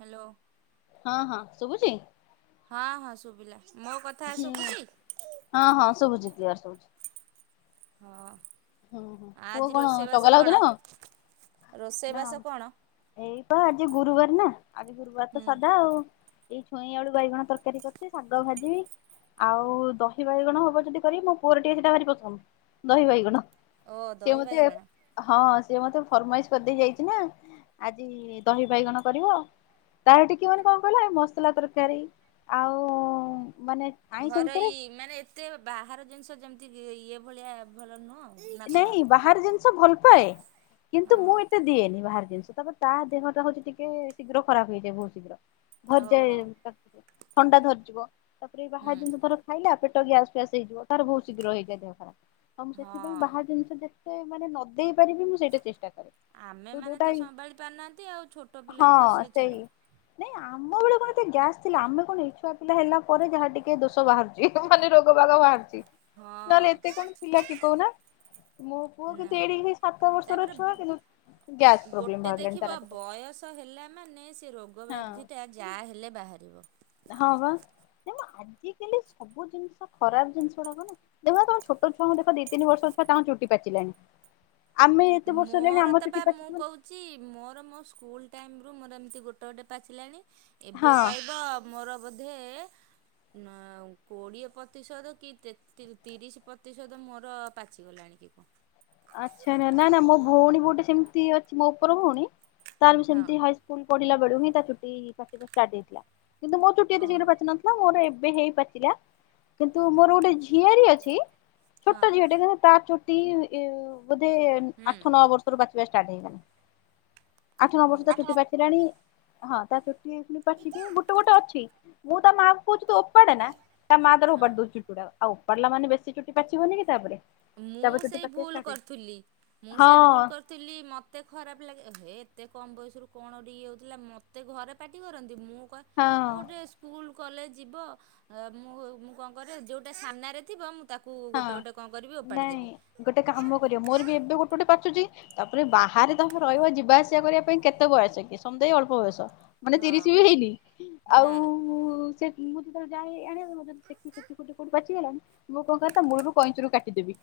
Hello. ହଁ ହଁ ଶୁଭୁଛି। ହଁ ହଁ ଶୁଭିଲା ମୋ କଥା ହୁଁ ଶୁଭୁଛି ହଁ ହଁ ଶୁଭୁଛି କ୍ଲିୟର। ହଁ ହୁଁ ହୁଁ ପୁଅ ଆଜି କଣ ରୋଷେଇବାସ ଚଗଲା ହଉଛି କଣ ନା ରୋଷେଇବାସ କଣ? ଏଇ ପା ଆଜି ଗୁରୁବାର ନା ଆଜି ଗୁରୁବାର ତ ହୁଁ। ସାଧା ଆଉ। ଛଇଁ, ଆଳୁ, ବାଇଗଣ ତରକାରୀ କରିଛି ଶାଗ ଭାଜିବି। ଆଉ ଦହି ବାଇଗଣ ହବ ଯଦି କରିବି ମୋ ପୁଅର ଟିକେ ସେଇଟା ଭାରି ପସନ୍ଦ ଦହି ବାଇଗଣ। ଓ ସିଏ ଦହି ମୋତେ ବାଇଗଣ। ହଁ ସିଏ ମତେ ଫରମାଇଜ୍ କରିଦେଇ ଯାଇଛି ନା ଆଜି ଦହି ବାଇଗଣ କରିବ। ତାର ଟିକେ ମାନେ କଣ କହିଲ ମସଲା ତରକାରୀ ଆଉ ମାନେ ଆଇଁଷ ଭିତରେ ଘରୋଇ ମାନେ ଏତେ ବାହାର ଜିନିଷ ଯେମିତି ଇଏ ଭଳିଆ ଭଲ ନୁହଁ। ନା କଣ? ନାଇଁ ବାହାର ଜିନିଷ ଭଲ ପାଏ। କିନ୍ତୁ ମୁଁ ଓହୋ ଏତେ ଦିଏନି ବାହାର ଜିନିଷ। ତା ଦେହଟା ହଉଛି ଟିକେ ଶୀଘ୍ର ଖରାପ ହେଇଯାଏ ବହୁତ ଶୀଘ୍ର ଧରିଯାଏ। ଓହୋ ଥଣ୍ଡା ଧରିଯିବ ତାପରେ ବାହାର ହୁଁ ଜିନିଷ ଧର ଖାଇଲା ପେଟ ଗ୍ୟାସ୍ ଫ୍ୟାସ୍ ହେଇଯିବ ତାର ବହୁତ ଶୀଘ୍ର ହେଇଯାଏ ଦେହ ଖରାପ କମ ହଁ। ଜିନିଷ ଯେତେ ମାନେ ନ ଦେଇ ପାରିବି ମୁଁ ସେଇଟା ଚେଷ୍ଟା କରେ। ତୁ ଆମେମାନେ ଯୋଉଟା ତ ସମ୍ଭାଳି ପାରୁନାହାଁନ୍ତି ଆଉ ଛୋଟ ହଁ ପିଲା ତ ସିଏ ସେଇ ଛାଡ଼। ନାଇଁ ଆମ ବେଳେ କଣ ଏ ଗ୍ୟାସ୍ ଥିଲା ଆମେ କଣ ଇ ଛୁଆ ପିଲା ହେଲା ପରେ ଯାହା ଟିକେ ଦୋଷ ବାହାରୁ ମାନେ ରୋଗ ବାଗ ବାହରୁଛି ନହେଲେ ହଁ ଏତେ କଣ ଥିଲା କି କହୁନ? ମୋ ପୁଅ ନା କିନ୍ତୁ ଏଡ଼ିକି ସାତ ବର୍ଷର ତାପରେ ଛୁଆ କିନ୍ତୁ ଗ୍ୟାସ୍ ପ୍ରୋବ୍ଲେମ ଗୋଟେ ବାହାରିଲାଣି ଦେଖିବ ତାର। ବୟସ ହେଲା ମାନେ ସେ ରୋଗ ହଁ ବ୍ୟାଧି ଯାହା ହେଲେ ବାହାରିବ। ହଁ ବା ତ ଆଜିକାଲି ସବୁ ଜିନିଷ ଖରାପ ଜିନିଷ ଗୁଡାକ ଦେଖ ତମ ଛୋଟଛୁଆଙ୍କୁ ଦେଖ ଦି ତିିନି ବର୍ଷ ଛୁଆ ତାଙ୍କ ଚୁଟି ପାଚିଲାଣି। ଆମେ ଏତେ ବର୍ଷ ହେଲାଣି ମୋର ଆମ ତ ବା ଚୁଟି ମୁଁ ପାଚି କହୁଛି ମୋର ମୋ ସ୍କୁଲ ଟାଇମ୍ ରୁ ମୋର ଏମିତି ଗୋଟେ ଗୋଟେ ପାଚିଲାଣି ହଁ ଏବେ କହିବ ମୋର ବୋଧେ ନା କୋଡ଼ିଏ ପତିଶତ କି ତେ ତି ତିରିଶ ପ୍ରତିଶତ ମୋର ପାଚିଗଲାଣିକି କଣ। ଆଚ୍ଛା ନା ନା ନା ମୋ ଭଉଣୀ ଗୋଟେ ସେମିତି ଅଛି ମୋ ଓପର ଭଉଣୀ ତାର ବି ହଁ। ସେମିତି ହା ସ୍କୁଲ ପଢିଲା ବେଳୁ ହିଁ ତା ଚୁଟି ପାଚିବା ଷ୍ଟାର୍ଟ ହେଇଥିଲା। କିନ୍ତୁ ମୋ ଚୁଟି ଏତେ ଓହୋ ଶୀଘ୍ର ପାଚିନ ନା ମୋର ଏବେ ହେଇ ପାଚିଲା କିନ୍ତୁ ମୋର ଗୋଟେ ଝିଆରୀ ଅଛି ହଁ ଛୋଟା ଝିଅ ଟେ [unintelligible] ତାର ଚୁଟି ଇଁ ବୋଧେ ହୁଁ। ଆଠ ନଅ ବର୍ଷ ରୁ ପାଚିବା ଷ୍ଟାର୍ଟ ହେଇଗଲାଣି। ଆଠ ନଅ ବର୍ଷ ତା ଆଠ ଚୁଟି ନମ୍ବର ପାଚିଲାଣି। ହଁ ତା ଚୁ ଗୋଟେ ଗୋଟେ ଅଛି ମୁଁ ତା ମାଆକୁ କହୁଛି ଓ ଉପାଡେ ନା। ତା ମା ତାର ହଁ। ଉପାଡ଼ି ଦଉଚି ଚୁଟି। ଆଉ ଓପାଡ଼ିଲା ମାନେ ବେଶୀ ଚୁଟି ପାଚିବନି କି ତାପରେ। ମୁଁ ତାପରେ ଚୁଟି ସେଇ ପାଚିବା ଭୁଲ୍ ଷ୍ଟାର୍ଟ ହେଇଯିବ କରୁଥିଲି। ମୁଁ ସେଇ ଭୁଲ ହଁ କର୍ ଥିଲି ମତେ ଖରାପ ଲାଗେ। ଏ ହେ ଏତେ କମ୍ ବୟସରୁ କଣ ଗୋଟେ ଇଏ ହେଉଥିଲା। ମୋତେ ଘରେ ପାଟି କରନ୍ତି। ମୁଁ କହେ ହଁ ଆଉ ଡ୍ରେସ୍ ସ୍କୁଲ କଲେଜ ଯିବ। ଏ ମୁଁ ମୁଁ କଣ କରେ ଯୋଉଟା ସାମ୍ନାରେ ଥିବ ମୁଁ ତାକୁ ହଁ। ଗୋଟେ ଗୋଟେ କଣ କରିବି ଓପାଡ଼ି ନାଇଁ ଦେବି। ଗୋଟେ କାମ କରିବ ମୋର ବି ଏବେ ଗୋଟେ ଗୋଟେ ପାଚୁଛି। ତାପରେ ବାହାରେ ତମେ ରହିବ ଯିବା ଆସିବା କରିବା ପାଇଁ କେତେ ବୟସ କି [unintelligible] ଅଳ୍ପ ବୟସ। ମାନେ ତିରିଶ ହଁ ବି ହେଇନି ନା ଆଉ ସେ ମୁଁ ଯେତେବେଳେ ଯାଏ ଆଣିବା ଆଉ ଯଦି ଦେଖିବି ଚୁଟି ଫୁଟି କୋଉଠୁ ପାଚିଗଲାଣି। ମୋ କହିବା କଥା ମୂଳରୁ କଇଁଚିରୁ କାଟିଦେବି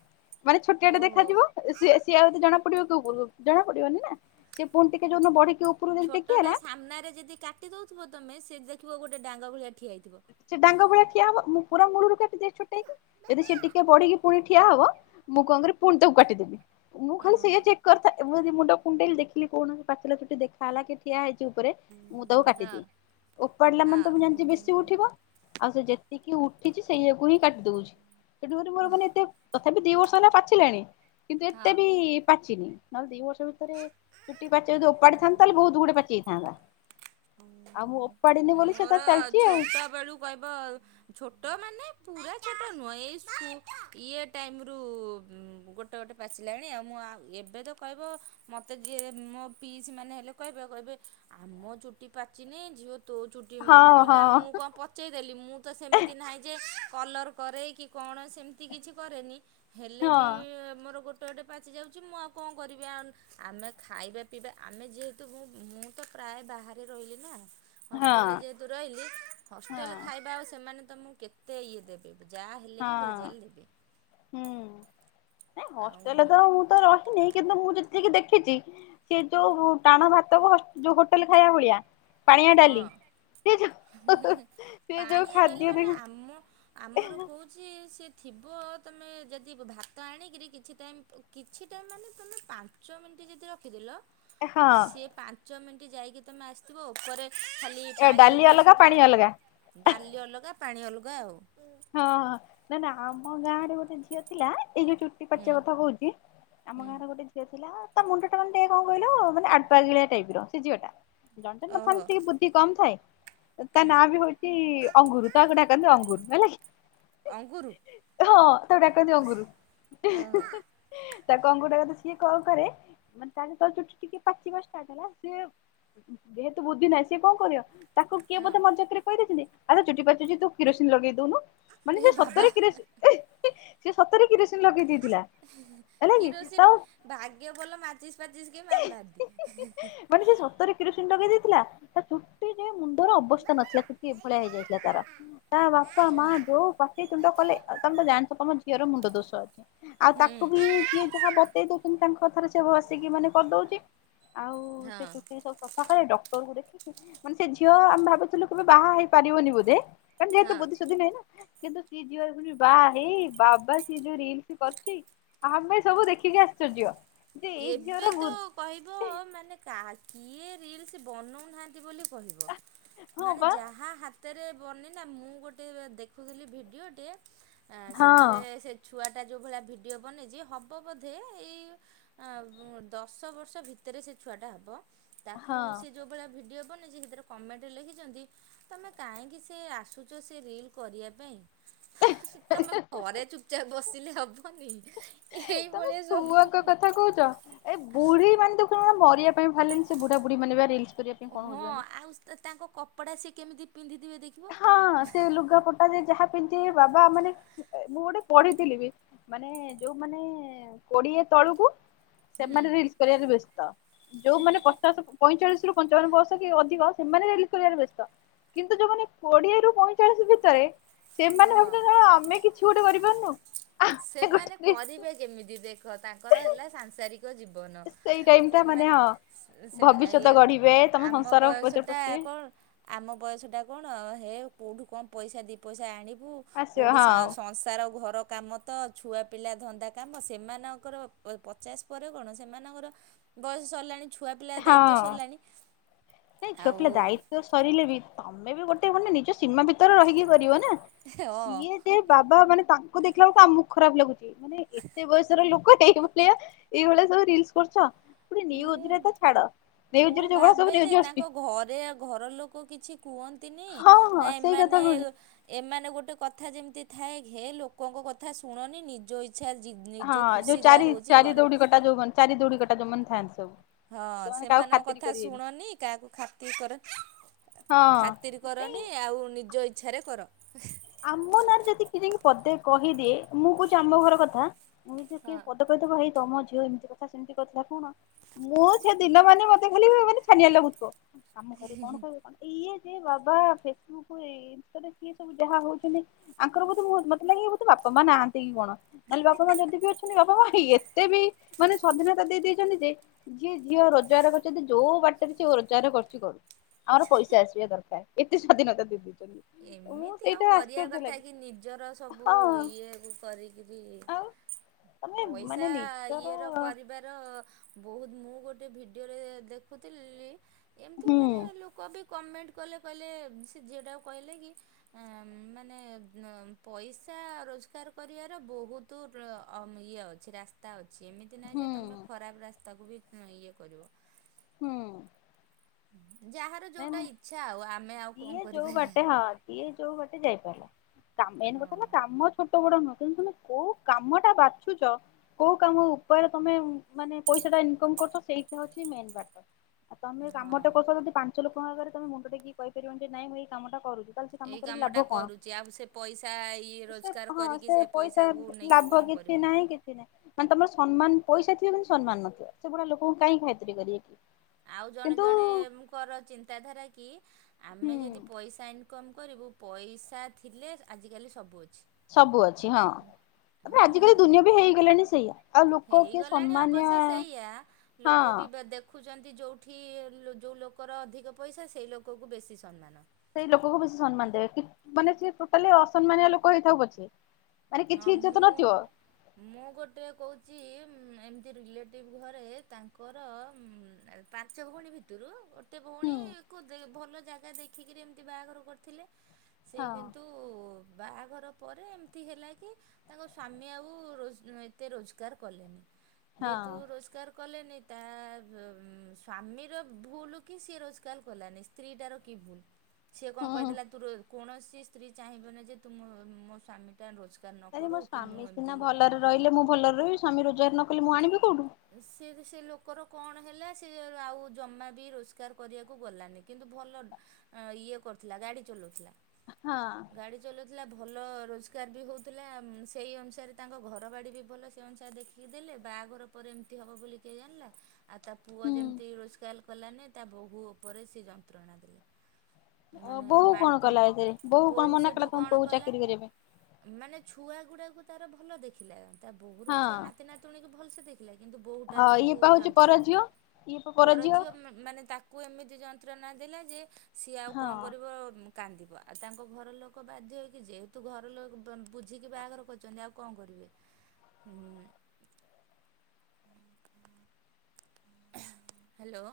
ମାନେ ଛୋଟିଆ ଟେ ଓହୋ ଦେଖାଯିବ। [unintelligible] ସେ ସିଏ ଆଉ ଏତେ ଜଣା ପଡିବ କି ଉପୁରୁକୁ ଜଣାପଡ଼ିବନି ନା। ସେ ପୁଣି ଟିକେ ଯୋଉ ଦିନ ବଢିକି ଉପରକୁ ଯଦି ଟେକି ହେଲା ଛୋଟଟା ସାମ୍ନାରେ ଯଦି କାଟି ଦେଉଥିବ ତମେ ସେ ଦେଖିବ ଗୋଟେ ଡାଙ୍ଗ ଭଳିଆ ଠିଆ ହେଇଥିବ। ସେ ଡାଙ୍ଗ ଭଳିଆ ଠିଆ ହବ। ମୁଁ ପୁରା ମୂଳରୁ କାଟିଦିଏ ଦେଇଛି ଛୋଟେଇକି। ଯଦି ସିଏ ଟିକେ ବଢିକି ପୁଣି ଠିଆ ହବ। ମୁଁ କଣ କରେ ପୁଣି ତାକୁ କାଟିଦେବି। ମୁଁ ଖାଲି ଓହୋ ସେଇଆ ଚେ କରିଥା ଏ ମୁଁ ଯଦି ମୁଣ୍ଡ କୁଣ୍ଡେଇଲି ଦେଖିଲି କୋଉଣ ପାଚିଲା ଚୁଟି ଦେଖା ହେଲା କି ଠିଆ ହେଇଛିି ଉପରେ ମୁଁ ତାକୁ କାଟିଦିଏ। ଓପାଡିଲା ହଁ ମାନେ ତ ମୁଁ ଜାଣିଚି ବେଶି ହଁ ଉଠିବ। ଆଉ ସେ ଯେତିକି ଉଠିଛି ସେଇଆାକୁ ହିଁ କାଟି ଦଉଛି। ତେଣୁ କରି ଓ ମୋର ମାନେ ଏତେ ତଥାପି ଦି ବର୍ଷ ହେଲା ପାଚିଲାଣି କିନ୍ତୁ ଏତେ ବି ପାଚିନି। ନହେଲେ ଦି ବର୍ଷ ଭିତରେ ଚୁଟି ପାଚେଇ ଯଦି ଓପାଡିଥାନ୍ତି ତାହେଲେ ବହୁତ ଗୁଡେ ପାଚିଯାଇଥାନ୍ତା। ଆଉ ମୁଁ ଓ ହଁ। ମୋର ଛୋଟବେଳୁ କହିବ ଛୋଟ ମାନେ ପୁରା ଛୋଟ ନୁହଁ। ଏଇ ସ୍କୁ ଇଏ ଟାଇମ ରୁ ଉଁ ଗୋ ଗୋଟେ ଗୋଟେ ପାଚିଲାଣି ଆଉ। ମୁଁ ଆଉ ଏବେ ତ କହିବ ମତେ ଯିଏ ମୋ ପିଇସି ମାନେ ହେଲେ କଇବେ କଇବେ ଆମ ଚୁଟି ପାଚିନି ଝିଅ ତୋ ଚୁଟି ଏମିତି। ହଁ ମୁଁ କହିଲି ଆ ହଁ। ମୁଁ କଣ ପ ପଚେଇ ଦେଲି ମୁଁ ତ ସେମିତି ନାହିଁ ଯେ କଲର୍ କରେ କି କଣ ସେମିତି କିଛି କରେନି। ହେଲେ ହଁ ବି ମୋର ଗୋ ଗୋଟେ ଗୋଟେ ପାଚି ଯାଉଛି ମୁଁ ଆଉ କଣ କରିବି ଆଉ। ଆମେ ଖାଇବା ପିଇବା ଆମେ ଯେହେତୁ ମୁଁ ମୁଁ ତ ପ୍ରାୟ ବାହାରେ ରହିଲି ନା। ହଷ୍ଟେଲରେ ହଁ ଯେହେତୁ ରହିଲି। ହଷ୍ଟେଲ ହଁ ଖାଇବା ଆଉ ସେମାନେ ତମୁକୁ କେତେ ଇଏ ଦେବେ। ଯାହା ହେଲେ ବି ହଁ ଭେଜାଲ୍ ଦେବେ। ହୁଁ, ନାଇଁ ଆଉ ହଷ୍ଟେଲରେ ତ ମୁଁ ତ ରହିନି କିନ୍ତୁ ମୁଁ ଯେତିକି ଦେଖିଛି। ସିଏ ଯୋଉ ଟାଣ ଭାତକୁ ହସ୍ ଯୋଉ ହୋଟେଲ ଖାଇବା ଭଳିଆ ପାଣିଆ ଡାଲି। ହଁ ସେ ଯୋଉ ସେ ଯୋଉ ପାଣିଆ ଡାଲି ଖାଦ୍ୟ ଦେ ମାନେ ଆମ ଆମର କୋଉ ଚି ସେ ଥିବ ତମେ ଯଦି ଭାତ ଆଣିକରି କିଛି ଟାଇମ୍ କିଛି ଟାଇମ୍ ମାନେ ତୁମେ ପା ଞ୍ଚ ମିନିଟ୍ ଯଦି ରଖିଦେଲ। ହଁ ସିଏ ପାଞ୍ଚ ମିନିଟ୍ ଯାଇକି ତମେ ଆସିିଥିବ ଓପରେ ଏ ପାଣି ଡାଲି ଅଲଗା ଭାସିଥିବ। ପାଣି ଅଲଗା ଡାଲି ଅଲଗା ପାଣି ଅଲଗା ଆଉ। ହଁ, ନା ନା ଆମ ଗାଁରେ ଗୋଟେ ଗୋଟେ ଝିଅ ଥିଲା ଏଇ ଯୋଉ ଚୁଟି ହୁଁ ପାଚିବା କଥା କହୁଛି ଆମ ହୁଁ ଗାଁର ଗୋଟେ। ଝିଅ ଥିଲା ତା ମୁଣ୍ଡ ଟା ମାନେ ଟିକେ କଣ କହିଲ ମାନେ ଆଡପଗିଳିଆ ଟାଇପ୍ ର ସେ ଝଅ ଟା। ଜଣେ ଜଣେ ଓହୋ ନଥାନ୍ତି ଟିକେ ବୁଦ୍ଧି କମ୍ ଥାଏ ତା ହୁଁ ନାଁ ବି ହଉଚି। ସେ ଅଙ୍ଗୁରୁ ତାକୁ ଡାକନ୍ତି ଅଙ୍ଗୁରୁ ହେଲାକି। ଅଙ୍ଗୁରୁ। ହଁ ହଁ ତାକୁ ଡାକନ୍ତି ଅଙ୍ଗୁରୁ ଇ ହିଁ ଓହୋ ହିଁ ତାକୁ ଅଙ୍ଗୁର ଡାକନ୍ତି ସିଏ କଣ କରେ। ମାନେ ତା ତ ଚୁଟି ଟିକେ ପାଚିବା ଷ୍ଟାର୍ଟ ହେଲା ସି ଯେହେତୁ ବୁଦ୍ଧି ନାହିଁ ସିଏ କଣ କରିବ? ତାକୁ କିଏ ହଁ ବୋଧେ ମଜାକ୍ ରେ କହିଦେଇଛନ୍ତି ଆରେ ଚୁଟି ପାଚୁଚି ତୁ କିରୋସିନ ଲଗେଇ ଦଉନୁ। ମାନେ ଏ ସେ ବାବା ସତରେ କିରାସି ଇ ହିଁ ସତରେ କିରୋସିନ ଲଗେଇ ଦେଇଥିଲା। ହେଲା କି ତା କିରୋସିନ ଭାଗ୍ୟ ଭଲ ମାଚିସ୍ ପାଚିସ୍ କେହି ମାରିନାହାନ୍ତି ହେଁ ହେଁ। ମାନେ ସେ ସତରେ କିରୋସିନ୍ ଲଗେଇ ଦେଇଥିଲା। ଚୁଟି ଯେ ମୁଣ୍ଡର ଅବସ୍ଥା ନଥିଲା ଚୁଟି ଏଭଳିଆ ହେଇଯାଇଥିଲା ତାର ତା ବାପା ମା ଯୋଉ କଥା। ପାଟି ତୁଣ୍ଡ କଲେ ତମେ ତ ଜାଣିଛ ତମ ଝିଅର ମୁଣ୍ଡ ଦୋଷ ଅଛି। ଆଉ ହୁଁ। ତାକୁ ବି ଯିଏ ଯାହା ବତେଇ ଦଉଛନ୍ତି ତାଙ୍କ କଥାରେ ସେବୁ ଆସିକି ମାନେ। କରିଦଉଛି ଆଉ ସେ ହଁ ଚୁଟି ସବୁ। ସକାଳେ ଡକ୍ଟର କ ଦେଖିକି ମାନେ ସେ ଝିଅ ଆମେ ଭାବି ଥିଲୁ କେବେ ବାହା ହେଇପାରିବନି ବୋଧେ। କ ଯେହେତୁ ହଁ। ବୁଦ୍ଧି ସୁଦ୍ଧି ନାଇଁ କିନ୍ତୁ। ସିଏ ଝିଅ ଏବେ ବା ହେଇ ବାବା ସିଏ ଯୋଉ ରିଲସ୍ କରୁଛି। ଆମେ ସବୁ ଦେଖିକି ଆଶ୍ଚର୍ଯ୍ୟ ଯେ ଏଇ ଝିଅ। ଏବେ ତ କହିବ ମାନେ କିଏ ରିଲସ୍ ବନଉନାହାନ୍ତି ବୋଲି କହିବ। ହଁ ମାନେ ବା ଯାହା ହାତରେ ବନି ନା ମୁଁ ଗୋଟେ ଦେଖୁଥିଲି ଭିଡ଼ିଓଟେଏ--ଭିଡ଼ିଓଟେଏ। ହଁ ସେଥିରେ ସେ ଛୁଆଟା ଯେଉଁ ଭଳିଆ ଭିଡ଼ିଓ ବନେଇଛି ହବ ବୋଧେ ଏଇ। ଆଁ ଦଶ ବର୍ଷ ଭିତରେ ସେ ଛୁଆଟା ହେବ ତାକୁ ହଁ ସେ। ଯେଉଁ ଭଳିଆ ଭିଡ଼ିଓ ବନେଇଛି ସେଥିରେ କମେଣ୍ଟରେ ଲେଖିଛନ୍ତି। ତମେ କାହିଁକି ସେ ଆସୁଛ ସେ ରିଲ୍ କରିବା ପାଇଁ। ତମେ ଘରେ ଚୁପଚାପ ବସିଲେ ହବନି ତମେ ଏଇଭଳିଆ ସବୁ। ଛୁଆଙ୍କ କଥା କହୁଚ ଏ ବୁଢୀ ମାନେ ଦେଖୁନ ମରିବା ପାଇଁ ବାହାରିଲେଣି ସେ ବୁଢା ବୁଢ଼ୀ ମାନେ ପା ରିଇସ୍। ହଁ ଆଉ ତାଙ୍କ କପଡା ସିଏ କେମିତି ପିନ୍ଧିଥିବେ ଦେଖି। ହଁ ସେ ଲୁଗାପଟା। ଯେ ଯାହା ପିନ୍ଧି ଥିବେ ବାବା ମାନେ ମୁଁ ଗୋଟେ ପଢିଥିଲି ବି ମାନେ ଯୋଉମାନେ। କୋଡିଏ ତଳକୁ ହୁଁ ସେମାନେ ରେଲ୍ସ କରିବାରେ ବ୍ୟସ୍ତ ଯୋଉମାନେ ପଚାଶ। ପଇଁଚାଳିଶି ରୁ ପଞ୍ଚାବନ ବର୍ଷ କି ଅଧିକ ସେମାନେ ରିଲସ୍ କରିବା ରେ ବ୍ୟସ୍ତ କିନ୍ତୁ ଯୋଉମାନେ କୋଡିଏରୁ। ପଇଁଚାଳିଶ ଭିତରେ ସେମାନେ ହଁ। ଭାବୁଛନ୍ତି ଆମେ କିଛି ଗୋଟେ କରିପାରୁନୁ। ଆମେ ସେମାନେ ଗୋଟେ କରିବେ କେମିତି ଦେଖ ତାଙ୍କର ହେଲା ସାଂସାରିକ। ଜୀବନ ସେଇ ଟାଇମ ଟା ମାନେ ହଁ ସେମାନେ ଭବିଷ୍ୟତ ଇଏ ଗଢିବେ ତମ ଆମ ସଂସାର ବୟସ। ଭିତରେ ଟା ପଶିବେ କଣ ଆମ ବୟସଟା କଣ ହେ କେଉଁଠୁ କଣ ପଇସା ଦୁଇ ପଇସା ଆଣିବୁ। ଆସିବ କୋଉଠି ହଁ ସଂସାର ଘର କାମ। ତ ଛୁଆପିଲା ଧନ୍ଦା କାମ ସେମାନଙ୍କର ପଚାଶ ପରେ କଣ ସେମାନଙ୍କର ତ। ବୟସ ସରିଲାଣି ଛୁଆ ପିଲା ଦାୟିତ୍ୱ ହଁ ସରିଲାଣି ନାଇଁ ଝିଅ ଆଉ। ପିଲା ଦାୟିତ୍ଵ ସରିଲେ ବି। ତମେ ବି ଗୋଟେ ମାନେ ନିଜ ସୀମା ଭିତରେ ରହିକି କରିବ ନା ସିଏ ହଁ ଯେ ବାବା ମାନେ ତାଙ୍କ। ଦେଖିଲା ବେଳକୁ ଆମକୁ ଖରାପ୍ ଲାଗୁଛି ମାନେ ଏତେ ବୟସର ଲୋକ। ଏଭଳିଆ ଏଇଭଳିଆ ସବୁ ରିଲସ୍ କରୁଛ ପୁଣି ନେୱଜ୍ ରେ ମୁଁ ତ। ଛାଡ ମୁଁ ନିୟୁଜରେ ଯୋଉ ଭଳିଆ ଭାବେ ସବୁ ନିୟୁଜ ଯେ ଆସୁଛି ତାଙ୍କ ଘରେ। ଘର ଲୋକ କିଛି କୁହନ୍ତିନି ହଁ ହଁ ନା ସେଇ କଥା ଏମାନେ। କହୁଛି ଏମାନେ ଗୋଟେ କଥା ଯେମିତି ଥାଏ ହେ ଲୋକଙ୍କ କଥା ଶୁଣନି ନିଜ ଇ ଛା ହଁ ନିଜ ଯୋଉ ଖୁସି ଯାହା ଚାରି ହଉଛି ଚାରି କର। ଦୌଡି କଟା ଯୋଉମାନେ ଚାରି ଦୋଡ଼ିିକଟା ଯଉମାନେ ଥାଆନ୍ତି ସବୁ ହଁ ସେମାନେ କାହାକୁ ସେମାନଙ୍କ ଖାତିରି କଥା କରିବେନି ଶୁଣନି କାହାକୁ ଖାତିର କର ଖାତିର୍ ହଁ ନାଇଁ କରନି ଆଉ ନିଜ ଇଚ୍ଛାରେ କର ଆମ ନାଁରେ ଯଦି କିଏ ଯଦି ପଦେ କହିଦିଏ ମୁଁ କହୁଛି ଆମ ଘର କଥା ମୁଁ କି ହଁ। ପଦ କହିଦବ ଭାଇ ତମ ଝିଅ ଏମିତି କଥା ସେମିତି କହିଥିଲା କଣ ମୁଁ ସେ ଦିନ ମାନେ ମତେ ଖାଲି ମାନେ ଛାନିଆ ଲାଗୁଥିବ ଆମ ଘରେ କଣ କହିବ କ ଇଏ ଯେ ବାବା ଫେସବୁକ୍ ଇନ୍‌ଷ୍ଟାରେ ଏ ସବୁ ଯାହା ହଉଛନ୍ତି ଆଙ୍କର ବୋଧେ ମତେ ଲାଗେ ବୋଧେ ବାପା ମା ନାହାନ୍ତି କି କଣ ନହଲେ ବାପା ମା ଯଦି ବି ଅଛନ୍ତି ବାପା ମା ଏତେ ବି ମାନେ ସ୍ଵାଧୀନତା ଦେଇ ଦେଇଛନ୍ତି ଯେ ଯିଏ ଝିଅ ରୋଜଗାର କରିୁଛନ୍ତି ଯୋଉ ବାଟରେ ସେ ରୋଜଗାର କରୁଛି କରୁ ଆମର ପଇସା ଆସିବା ଦରକାର ଏତେ ସ୍ଵାଧୀନତା ଦେଇ ଦେଇଛନ୍ତି। ମୁଁ ଏମିତି ଆଉ ସେଇଟା କରିବା ଆଶ୍ଚର୍ଯ୍ୟ କଥା ଲାଗେ କି ନିଜର ସବୁ ହଁ ଇଏ କରି କିରି ଆଉ ତମେ ମାନେ ନିଜର ବାର ବହୁ ମୁଁ ଗୋଟେ ଭିଡିଓରେ ଦେଖୁଥିଲି ଏମିତି ହୁଁ ମାନେ ଲୋ ଲୋକବି କମେଣ୍ଟ କଲେ କହିଲେ ସେ ଝିଅଟାକୁ କହିଲେ କି ମାନେ ପଇସା ରୋଜଗାର କରିବାର ବହୁତ ତ ଇଏ ଅଛି ରାସ୍ତା ଅଛି ଏମିତି ଏମିତି ନାହିଁ ହୁଁ ଯେ ତୁମେ ଖରାପ ରାସ୍ତାକୁ ବି ଇଏ କରିବ ହୁଁ ଯାହାର ନାଇଁ ଯୋଉଟା ମୁଁ ଇଚ୍ଛା ଆଉ ଆମେ ଆଉ କଣ ଯିଏ ଯୋଉ କରିପାରିବା ବାଟେ ହଁ ଯିଏ ଯୋଉ ବାଟେ ଯାଇପାରିଲା ମେନ୍ କଥା ହେଲା ହଁ। କାମ ଛୋଟ ବଡ ନୁହଁ କିନ୍ତୁ ତୁମେ କୋଉ କାମ ଟା ବାଛୁଛ କୋଉ କାମ ଉପାୟରେ ତମେ ମାନେ ପଇସା ଟା ଇନ୍ କମ କରୁଛ ସେଇଟା ହଉଛି ମେନ୍ କାମ ଆଉ ତମେ କାମ ଟା ହଁ କରୁଛ ଯଦି ପାଞ୍ଚ ଲୋକଙ୍କ ଆଗରେ ତମେ ମୁଣ୍ଡ ଟିକି କହିପାରିବନି ଯେ ନାଇଁ ମୁଁ ଏଇ କାମ ଟା କରୁଛି ତାହେଲେ ସେ କାମ ଏଇ କରିକି କାମଟା ଲାଭ କରୁଛି ଆଉ ସେ ପଇସା ଇଏ କଣ ସେ ରୋଜଗାର ହଁ କରିକି ସେ ପଇସା ହେମ୍ ପଇସାକୁ ନେଇକି ଲାଭ କଣ କି କିଛି କରିବ। ନାହିଁ କି କିଛି ନାହିଁ ମାନେ ତମର ସମ୍ମାନ ପଇସା ଥିବ କିନ୍ତୁ ସମ୍ମାନ ନଥିବ ସେଗୁଡ଼ା ଲୋକଙ୍କୁ କାହିଁ ଖାତିର୍ କରିବେ କି ଆଉ ଜଣେ କିନ୍ତୁ ଜଣେଙ୍କର ଚିନ୍ତାଧାରା କି ହୁଁ ଆମେ ଯଦି ପଇସା ଆଇନ ଇନକମ୍ କରିବୁ ପଇସା ଥିଲେ ଆଜିକାଲି ସବୁ ଅଛି। ସବୁ ଅଛି ହଁ ତାପରେ ହଁ ମୁଁ ଆଜିିକାଲି ଦୁନିଆ ବି ହେଇଗଲାଣି ସେଇଆ। ଆଉ ଲୋକ କିଏ ହେଇଗଲାଣି ସମ୍ମାନୀୟ ଅବଶ୍ୟ ସେଇଆ ହଁ ଲୋକ ବି ବ ଦେଖ ଦେଖୁଚନ୍ତି ଯୋଉଠି ଯୋଉ ଲୋକର ଅଧିକ ପଇସା ସେଇ ଲୋକକୁ ବେଶୀ ସମ୍ମାନ। ସେଇ ଲୋକକୁ ବେଶୀ ସମ୍ମାନ ଦେବେ ମାନେ ସିଏ ଟୋଟାଲି ଅସମ୍ମାନୀୟ ଲୋକ ହେଇଥାଉ ପଛେ। ମାନେ କିଛି ହଁ ଇଜ୍ଜତ ମୁଁ ନଥିବ ମୁଁ ଗୋଟେ କହୁଚି ଉଁ ଏମିତି ରିଲେଟିଭ୍ ଘରେ ତାଙ୍କର ଉଁ-ଉଁ-ଉଁ ପାଞ୍ଚ ଭଉଣୀ ଭିତରୁ ଗୋଟେ ହୁଁ ଭଉଣୀ କୁ ଦି ଭଲ ଜାଗା ଦେଖିକିରି ଏମିତି ବାହାଘର କରିଥିଲେ। ସେ ହଁ କିନ୍ତୁ ବାହାଘର ପରେ ଏମିତି ହେଲା କି ତାଙ୍କ ସ୍ୱାମୀ ଆଉ ରୋ ଏତେ ରୋଜଗାର କଲେନି ଯେହେତୁ ହଁ ରୋଜଗାର କଲେନି ତା ବ ଉଁ ସ୍ଵାମୀର ଭୁଲ୍ କି ସିଏ ରୋଜଗାର କଲାନି। ସ୍ତ୍ରୀଟାର କି ଭୁଲ। ସେ କଣ ହୁଁ। କହିଦେଲା ତୋର କୌଣସି ସ୍ତ୍ରୀ ଚାହିଁବନି ଯେ ତୁ ମୋ ମୋ ସ୍ଵାମୀ ଟା ରୋଜ ରୋଜଗାର ନ ଆରେ ମୋ କରୁ କି ମୁଁ ସ୍ଵାମୀ ସିନା ଏମିତି ଭଲରେ ରହିଲେ ମୁ ଭଲରେ ରହିବି ସ୍ୱାମୀ ରୋଜଗାର ନ କଲେ ମୁ ଆଣିବି କୋଉଠୁ। ସେ ବି ସେ ଲୋକର କଣ ହେଲା ସେ ଆଉ ଜମା ବି ରୋଜଗାର କରିବାକୁ ଗଲାନି। କିନ୍ତୁ ଭଲ ଆଁ ଇଏ କରୁଥିଲା ଗାଡି ଚଲଉଥିଲା। ହଁ। ଗାଡ଼ି ଚଲଉଥିଲା ଭଲ ରୋଜଗାର ବି ହଉଥିଲା ସେଇ ଉଁ ଅନୁସାରେ ତାଙ୍କ ଘର ବାଡ଼ି ବି ଭଲ ସେଇ ଅନୁସାରେ ଦେଖି କି ଦେଲେ ବାହାଘର ପରେ ଏମିତି ହବ ବୋଲି କିଏ ଜାଣିଲା। ଆଉ ତା ପୁଅ ହୁଁ। ଯେମିତି ରୋଜଗାଲ କଲାନି ତା ବୋହୂ ଉପରେ ସେ ଯନ୍ତ୍ରଣା ଦେଲା। ମାନେ ବୋହୂ କଣ କଲା ମାଡ଼ପିଟ ଏଥିରେ ବୋହୂ କଣ ବୋହୁ ମନା ସେଠୁ କଲା ତମ କଣ ପୁଅକୁ କଲା ଚାକିରି କରିବା ମାନେ ଛୁଆ ଗୁଡାକୁ ତାର ଭଲ ଦେଖିଲା ତା ବୋହୁର ଛୁଆ ପାଇଁ ନାତି ନାତିୁଣୀ କୁ ଭଲ ସେ ଦେଖ ଥିଲା କିନ୍ତୁ ହଁ ବହୁଟାର ହଁ କୁ ଇଏ ପା ହଉଛି ପର ଯନ୍ତ୍ରଣା ଝିଅ ଇଏ ପା ପର ଝିଅ ମାନେ ତାକୁ ଏମିତି ଯନ୍ତ୍ରଣା ଦେଲା ଯେ ସିଏ ଆଉ କଣ ହଁ କରିବ କାନ୍ଦିବ ଆଉ ତାଙ୍କ ଘର ଲୋକ ବାଧ୍ୟ ହୋଇକି ଯେହେତୁ ଘର ଲୋକ ଦ ବୁଝିକି ବାହାଘର କ ଛନ୍ତି ଆଉ କଣ କରିବେ ହୁଁ। ହ୍ୟାଲୋ।